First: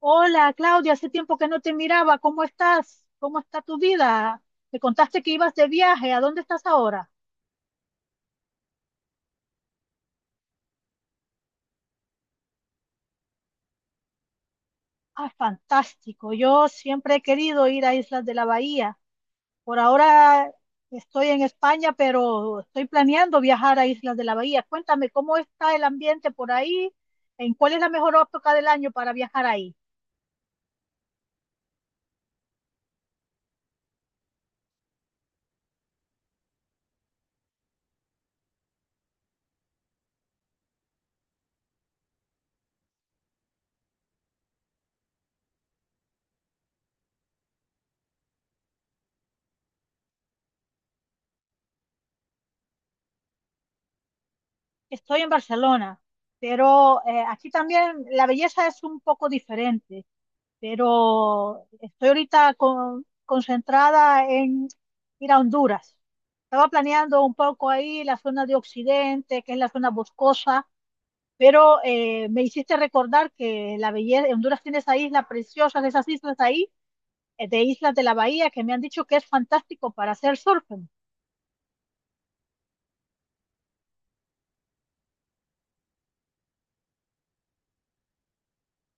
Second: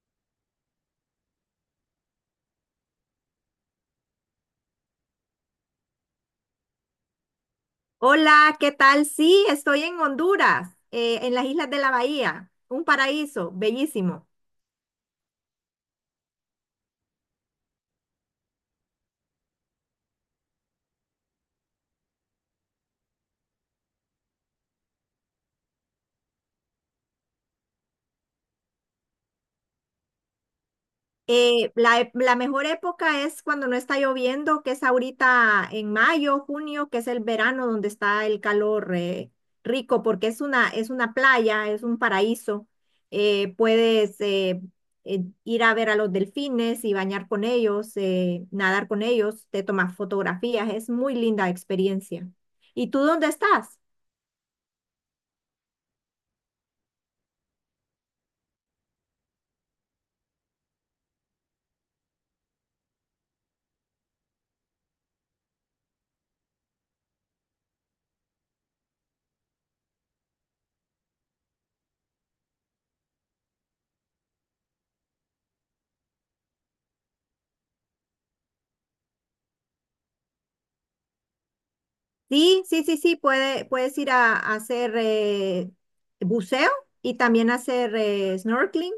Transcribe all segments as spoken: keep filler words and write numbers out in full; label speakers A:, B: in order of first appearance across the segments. A: Hola, Claudia, hace tiempo que no te miraba. ¿Cómo estás? ¿Cómo está tu vida? Me contaste que ibas de viaje. ¿A dónde estás ahora?
B: Hola, ¿qué tal? Sí, estoy en Honduras, eh, en las Islas de la Bahía, un paraíso bellísimo.
A: Ah, fantástico. Yo siempre he querido ir a Islas de la Bahía. Por ahora estoy en España, pero estoy planeando viajar a Islas de la Bahía. Cuéntame, ¿cómo está el ambiente por ahí? ¿En cuál es la mejor época del año para viajar ahí?
B: Eh, la, e- la mejor época es cuando no está lloviendo, que es ahorita en mayo, junio, que es el verano donde está el calor eh, rico, porque es una, es una playa, es un paraíso. Eh, puedes eh, eh, ir a ver a los delfines y bañar con ellos, eh, nadar con ellos, te tomas fotografías, es muy linda experiencia. ¿Y tú dónde estás?
A: Estoy en Barcelona, pero eh, aquí también la belleza es un poco diferente. Pero estoy ahorita con- concentrada en ir a Honduras. Estaba planeando un poco ahí la zona de Occidente, que es la zona boscosa, pero eh, me hiciste recordar que la belleza, Honduras tiene esa isla preciosa, de esas islas ahí, eh, de Islas de la Bahía, que me han dicho que es fantástico para hacer surfing.
B: Sí, sí, sí, sí, puede, puedes ir a, a hacer eh, buceo y también hacer eh, snorkeling.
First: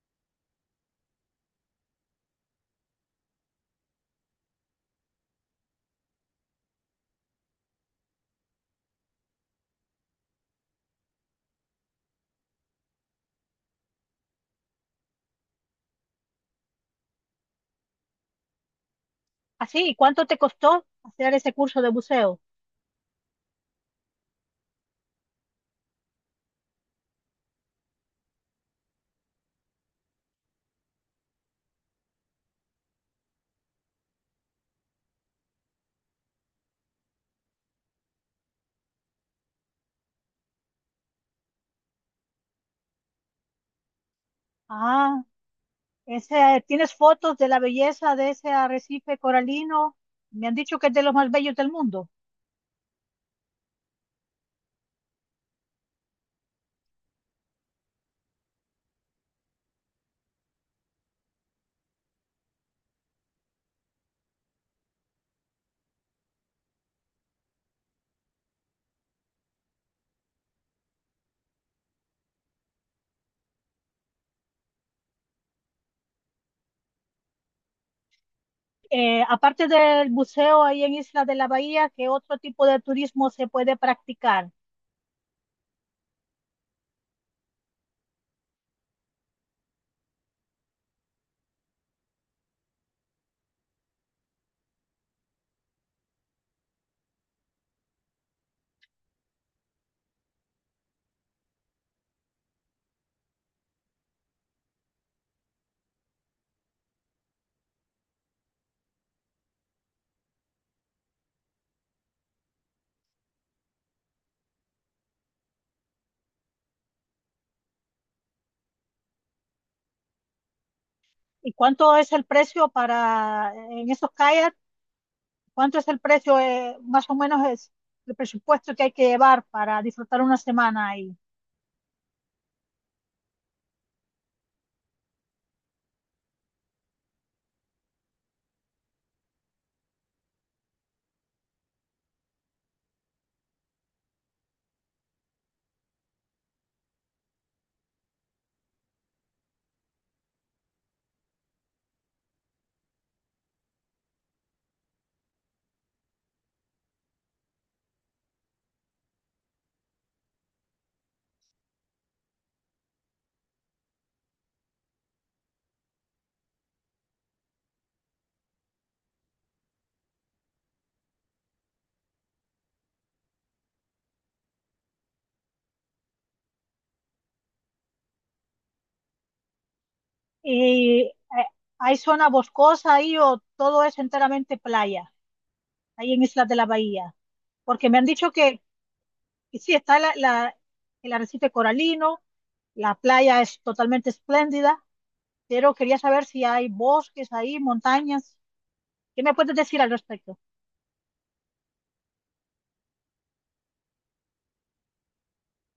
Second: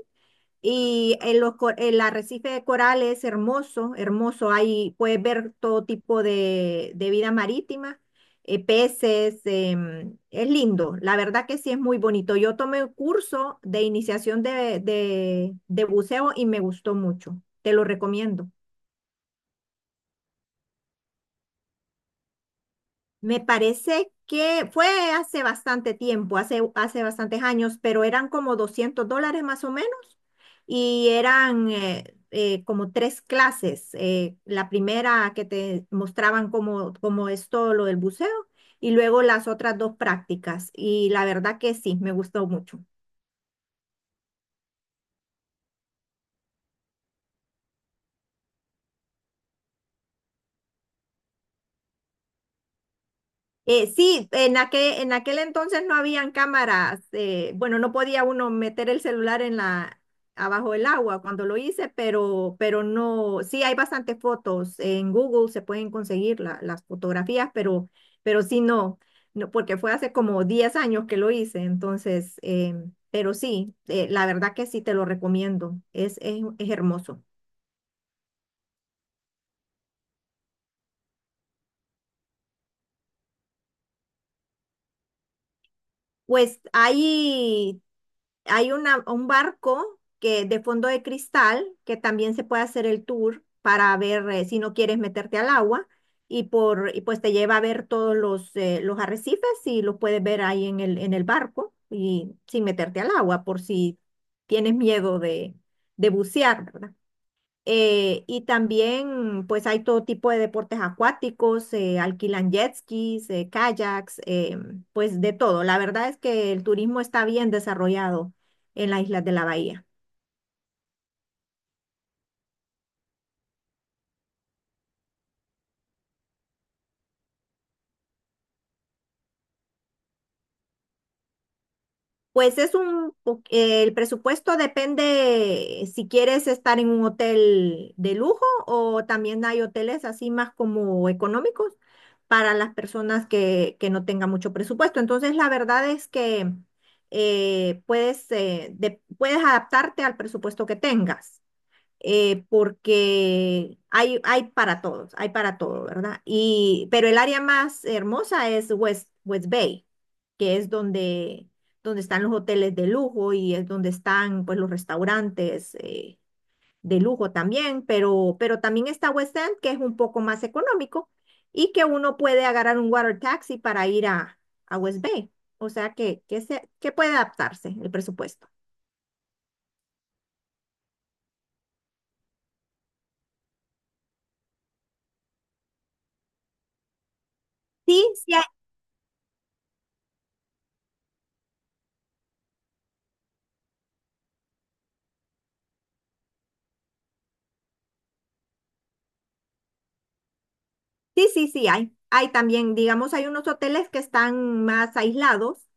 B: Y el, los co- el arrecife de coral es hermoso, hermoso. Ahí puedes ver todo tipo de, de vida marítima, eh, peces, em, es lindo. La verdad que sí es muy bonito. Yo tomé un curso de iniciación de, de de buceo y me gustó mucho. Te lo recomiendo.
A: Así, ¿y cuánto te costó hacer ese curso de buceo?
B: Me parece que fue hace bastante tiempo, hace, hace bastantes años, pero eran como doscientos dólares más o menos y eran eh, eh, como tres clases. Eh, la primera que te mostraban cómo, cómo es todo lo del buceo y luego las otras dos prácticas. Y la verdad que sí, me gustó mucho.
A: Ah, ese, ¿tienes fotos de la belleza de ese arrecife coralino? Me han dicho que es de los más bellos del mundo.
B: Eh, sí, en aquel, en aquel entonces no habían cámaras, eh, bueno, no podía uno meter el celular en la, abajo del agua cuando lo hice, pero, pero no, sí hay bastantes fotos, en Google se pueden conseguir la- las fotografías, pero, pero sí no, no, porque fue hace como diez años que lo hice, entonces, eh, pero sí, eh, la verdad que sí te lo recomiendo, es, es, es hermoso.
A: Eh, aparte del buceo ahí en Isla de la Bahía, ¿qué otro tipo de turismo se puede practicar?
B: Pues ahí hay una, un barco que de fondo de cristal que también se puede hacer el tour para ver, eh, si no quieres meterte al agua y por y pues te lleva a ver todos los, eh, los arrecifes y los puedes ver ahí en el, en el barco y sin meterte al agua por si tienes miedo de, de bucear, ¿verdad? Eh, y también, pues hay todo tipo de deportes acuáticos, eh, alquilan jet skis, eh, kayaks, eh, pues de todo. La verdad es que el turismo está bien desarrollado en las Islas de la Bahía.
A: ¿Y cuánto es el precio para en esos kayaks? ¿Cuánto es el precio, eh, más o menos es el presupuesto que hay que llevar para disfrutar una semana ahí?
B: Pues es un, po- eh, el presupuesto depende si quieres estar en un hotel de lujo o también hay hoteles así más como económicos para las personas que, que no tengan mucho presupuesto. Entonces, la verdad es que eh, puedes, eh, de- puedes adaptarte al presupuesto que tengas, eh, porque hay, hay para todos, hay para todo, ¿verdad? Y, pero el área más hermosa es West, West Bay, que es donde, donde están los hoteles de lujo y es donde están, pues, los restaurantes, eh, de lujo también, pero, pero también está West End, que es un poco más económico y que uno puede agarrar un water taxi para ir a, a West Bay. O sea que, que, se, que puede adaptarse el presupuesto.
A: ¿Y eh, hay zona boscosa ahí o todo es enteramente playa, ahí en Isla de la Bahía? Porque me han
B: Sí,
A: dicho
B: sí.
A: que, que sí, está la, la- el arrecife coralino, la playa es totalmente espléndida, pero quería saber si hay bosques ahí, montañas. ¿Qué me puedes decir al respecto?
B: Sí, sí, sí, hay. Hay también, digamos, hay unos hoteles que están más aislados,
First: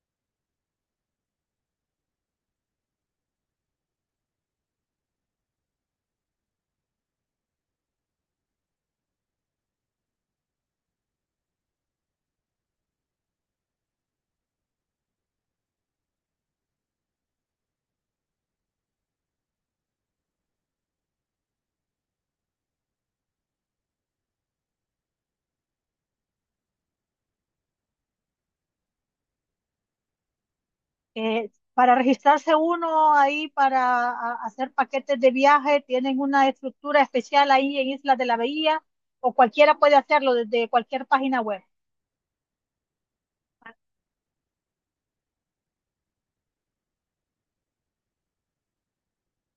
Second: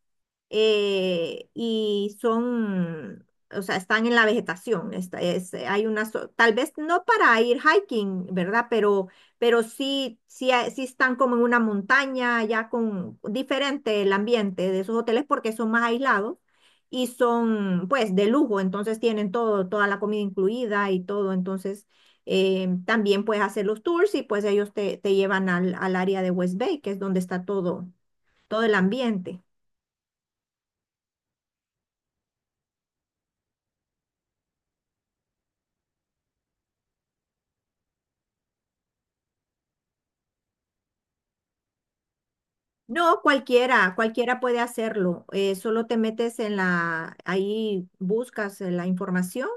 B: eh, y son, o sea, están en la vegetación. Esta es, eh, hay una, zo- Tal vez no para ir hiking, ¿verdad? Pero, pero sí, sí, hay- sí están como en una montaña, ya con diferente el ambiente de esos hoteles porque son más aislados y son, pues, de lujo, entonces tienen todo, toda la comida incluida y todo, entonces. Eh, también puedes hacer los tours y pues ellos te, te llevan al, al área de West Bay, que es donde está todo, todo el ambiente.
A: Eh, para registrarse uno ahí, para a- hacer paquetes de viaje, ¿tienen una estructura especial ahí en Islas de la Bahía? ¿O cualquiera puede hacerlo desde cualquier página web?
B: No, cualquiera, cualquiera puede hacerlo. Eh, solo te metes en la, ahí buscas, eh, la información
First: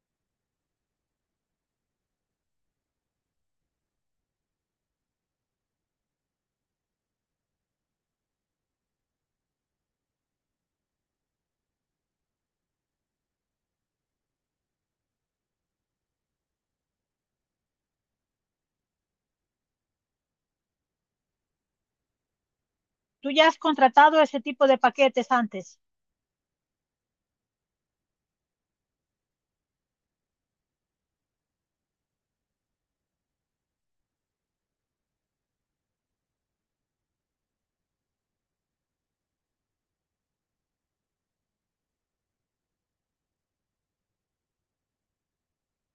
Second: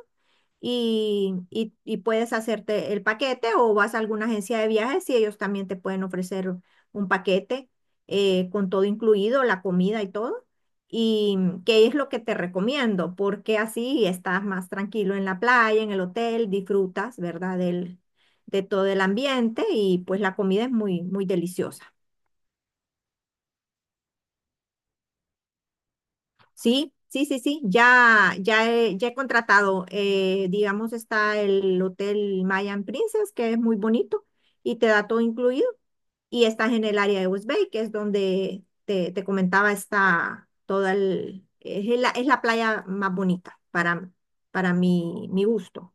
B: y, y- y puedes hacerte el paquete o vas a alguna agencia de viajes y ellos también te pueden ofrecer un paquete, eh, con todo incluido, la comida y todo. Y qué es lo que te recomiendo, porque así estás más tranquilo en la playa, en el hotel, disfrutas, ¿verdad? Del, de todo el ambiente y pues la comida es muy, muy deliciosa.
A: Tú ya has contratado ese tipo de paquetes antes.
B: Sí, sí, sí, sí, ya, ya he, ya he contratado, eh, digamos, está el Hotel Mayan Princess, que es muy bonito y te da todo incluido, y estás en el área de West Bay, que es donde te, te comentaba, está toda el, es la, es la playa más bonita para, para mi, mi gusto.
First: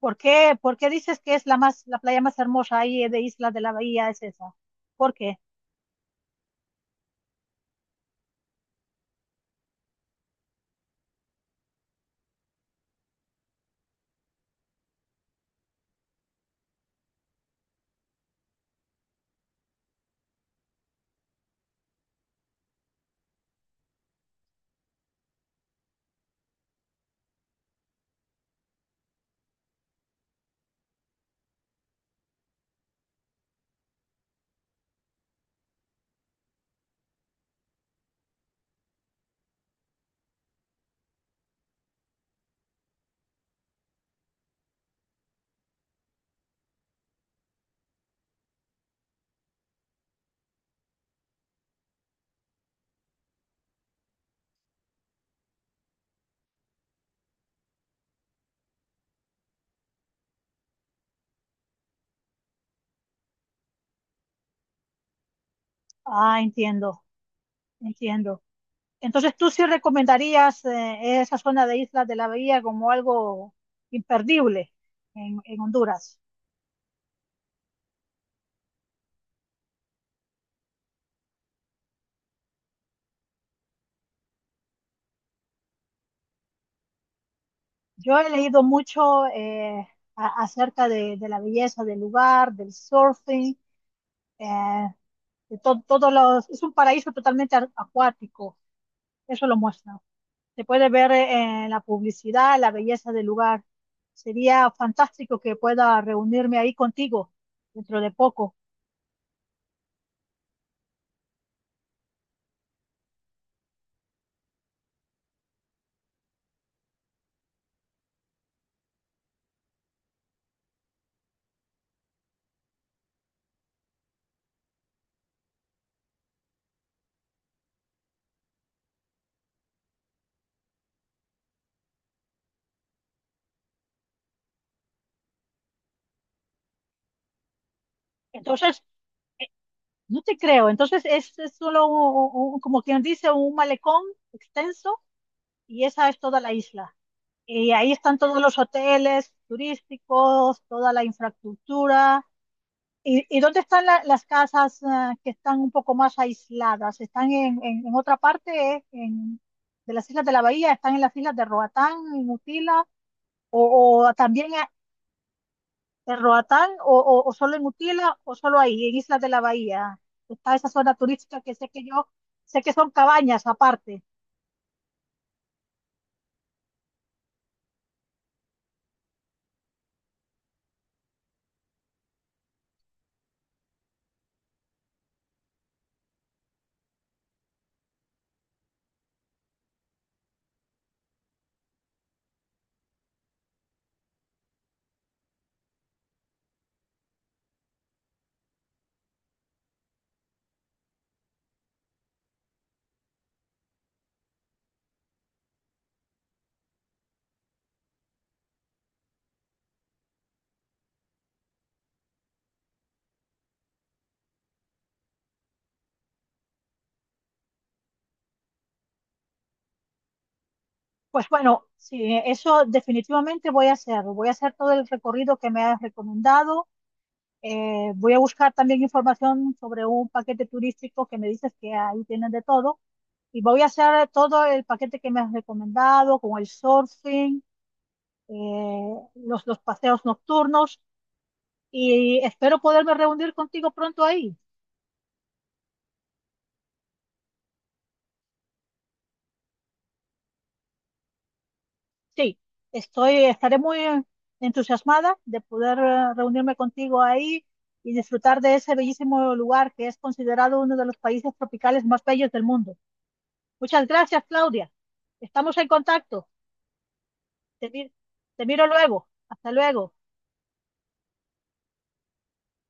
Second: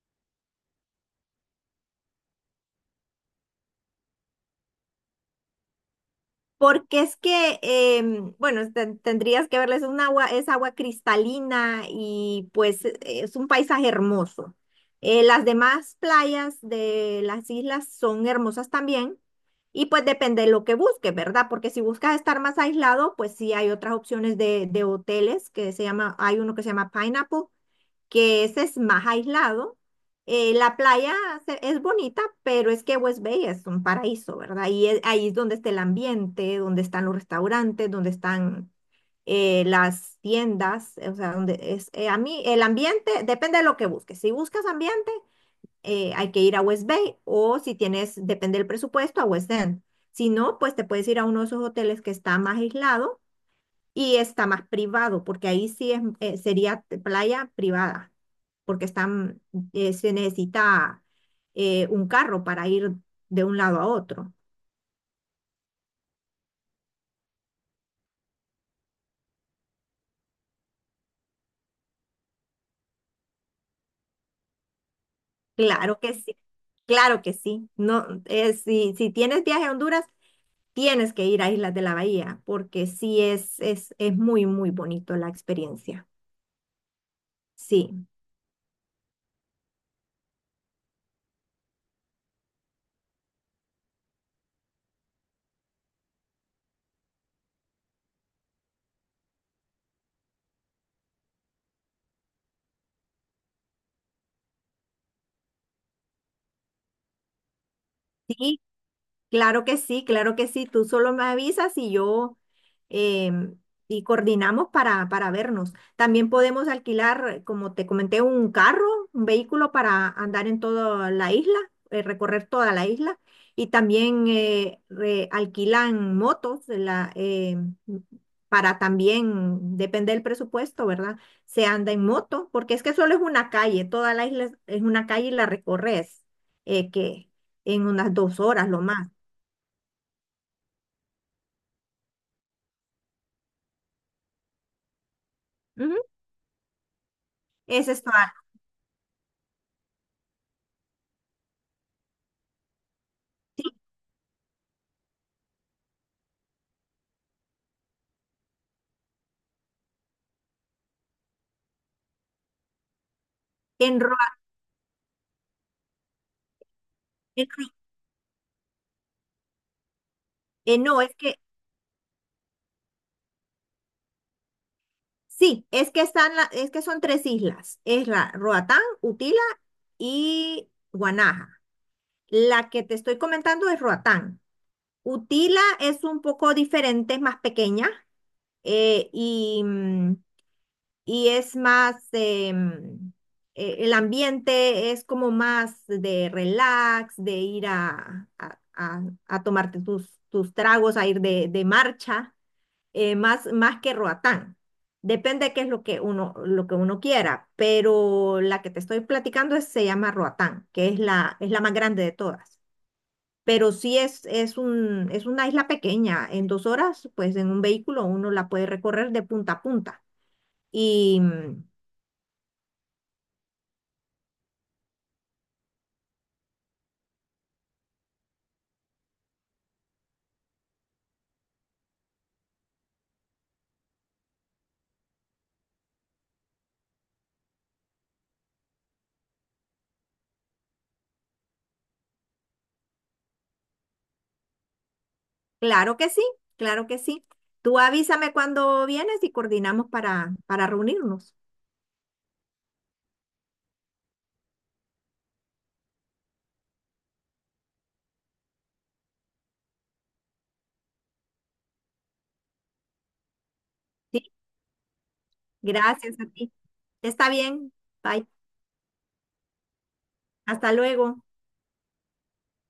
A: ¿Por qué, por qué dices que es la más, la playa más hermosa ahí de Islas de la Bahía es esa? ¿Por qué?
B: Porque es que, em, bueno, ten- tendrías que verles un agua, es agua cristalina y pues e- e, es un paisaje hermoso. Eh, las demás playas de las islas son hermosas también y pues depende de lo que busques, ¿verdad? Porque si buscas estar más aislado, pues sí hay otras opciones de, de hoteles que se llama, hay uno que se llama Pineapple, que ese es más aislado. Eh, la playa se- es bonita, pero es que West Bay es un paraíso, ¿verdad? Y es- ahí es donde está el ambiente, donde están los restaurantes, donde están, eh, las tiendas, eh, o sea, donde es, eh, a mí el ambiente depende de lo que busques. Si buscas ambiente, eh, hay que ir a West Bay o si tienes, depende del presupuesto, a West End. Si no, pues te puedes ir a uno de esos hoteles que está más aislado y está más privado, porque ahí sí es, eh, sería playa privada, porque están, eh, se necesita eh, un carro para ir de un lado a otro.
A: Ah, entiendo, entiendo. Entonces, ¿tú sí recomendarías eh, esa zona de Islas de la Bahía como algo imperdible en, en
B: Claro que
A: Honduras?
B: sí, claro que sí. No, eh, si, si tienes viaje a Honduras, tienes que ir a Islas de la Bahía, porque sí es, es, es muy, muy bonito la experiencia. Sí,
A: Yo he leído mucho eh, a- acerca de, de la belleza del lugar, del surfing, eh, de to- todos los... Es un paraíso totalmente a- acuático, eso lo muestra. Se puede ver eh, en la publicidad la belleza del lugar. Sería fantástico que pueda reunirme ahí contigo dentro de poco.
B: sí. Claro que sí, claro que sí. Tú solo me avisas y yo, em, y coordinamos para, para vernos. También podemos alquilar, como te comenté, un carro, un vehículo para andar en toda la isla, eh, recorrer toda la isla. Y también, eh, re- alquilan motos de la, em, para también, depende del presupuesto, ¿verdad? Se anda en moto, porque es que solo es una calle, toda la isla es es una calle y la recorres, eh, que en unas dos horas lo
A: Entonces,
B: más.
A: no te creo. Entonces es, es solo un- un- un- como quien dice, un malecón extenso y
B: Ujú.
A: esa es toda la isla. Y
B: Ese
A: ahí
B: Es
A: están
B: Estoa,
A: todos los hoteles turísticos, toda la infraestructura. ¿Y, y dónde
B: sí,
A: están la- las casas ah, que están un poco más aisladas? ¿Están en, en- en otra parte eh, en- de las islas de la bahía? ¿Están en las islas de Roatán, en Utila?
B: en
A: ¿O, o
B: Roa,
A: también en Roatán o, o, o
B: en
A: solo en
B: Ro-
A: Utila o solo ahí, en Islas de la Bahía? Está esa
B: eh,
A: zona
B: no, es que,
A: turística que sé que yo sé que son cabañas aparte.
B: sí, es que están la- es que son tres islas, es la Roatán, Utila y Guanaja. La que te estoy comentando es Roatán. Utila es un poco diferente, es más pequeña, eh, y, mm, y es más, eh, mm, eh, el ambiente es como más de relax, de ir a, a- a- a tomarte tus, tus tragos, a ir de de marcha. eh, más, más que Roatán. Depende de qué es lo que uno, lo que uno quiera, pero la que te estoy platicando es- se llama Roatán, que es la, es la más grande de todas. Pero sí es, es un, es una isla pequeña. En dos horas, pues en un vehículo uno la puede recorrer de punta a punta. Y
A: Pues
B: mm,
A: bueno, sí, eso definitivamente voy a hacer. Voy a hacer todo el recorrido que me has recomendado. Eh, voy a buscar también información sobre un paquete turístico que me dices que ahí tienen de todo. Y voy a hacer todo el paquete que me has recomendado, con el surfing, eh, los, los paseos nocturnos. Y espero poderme reunir contigo pronto ahí.
B: claro que sí, claro que sí. Tú avísame cuando vienes y coordinamos para, para reunirnos.
A: Sí, estoy, estaré muy entusiasmada de poder eh, reunirme contigo ahí y disfrutar de ese bellísimo lugar que es considerado uno de los países tropicales más bellos del mundo. Muchas gracias,
B: Sí,
A: Claudia. Estamos en
B: gracias a
A: contacto.
B: ti. Está
A: Te,
B: bien.
A: mi-
B: Bye.
A: te miro luego. Hasta luego.
B: Hasta luego.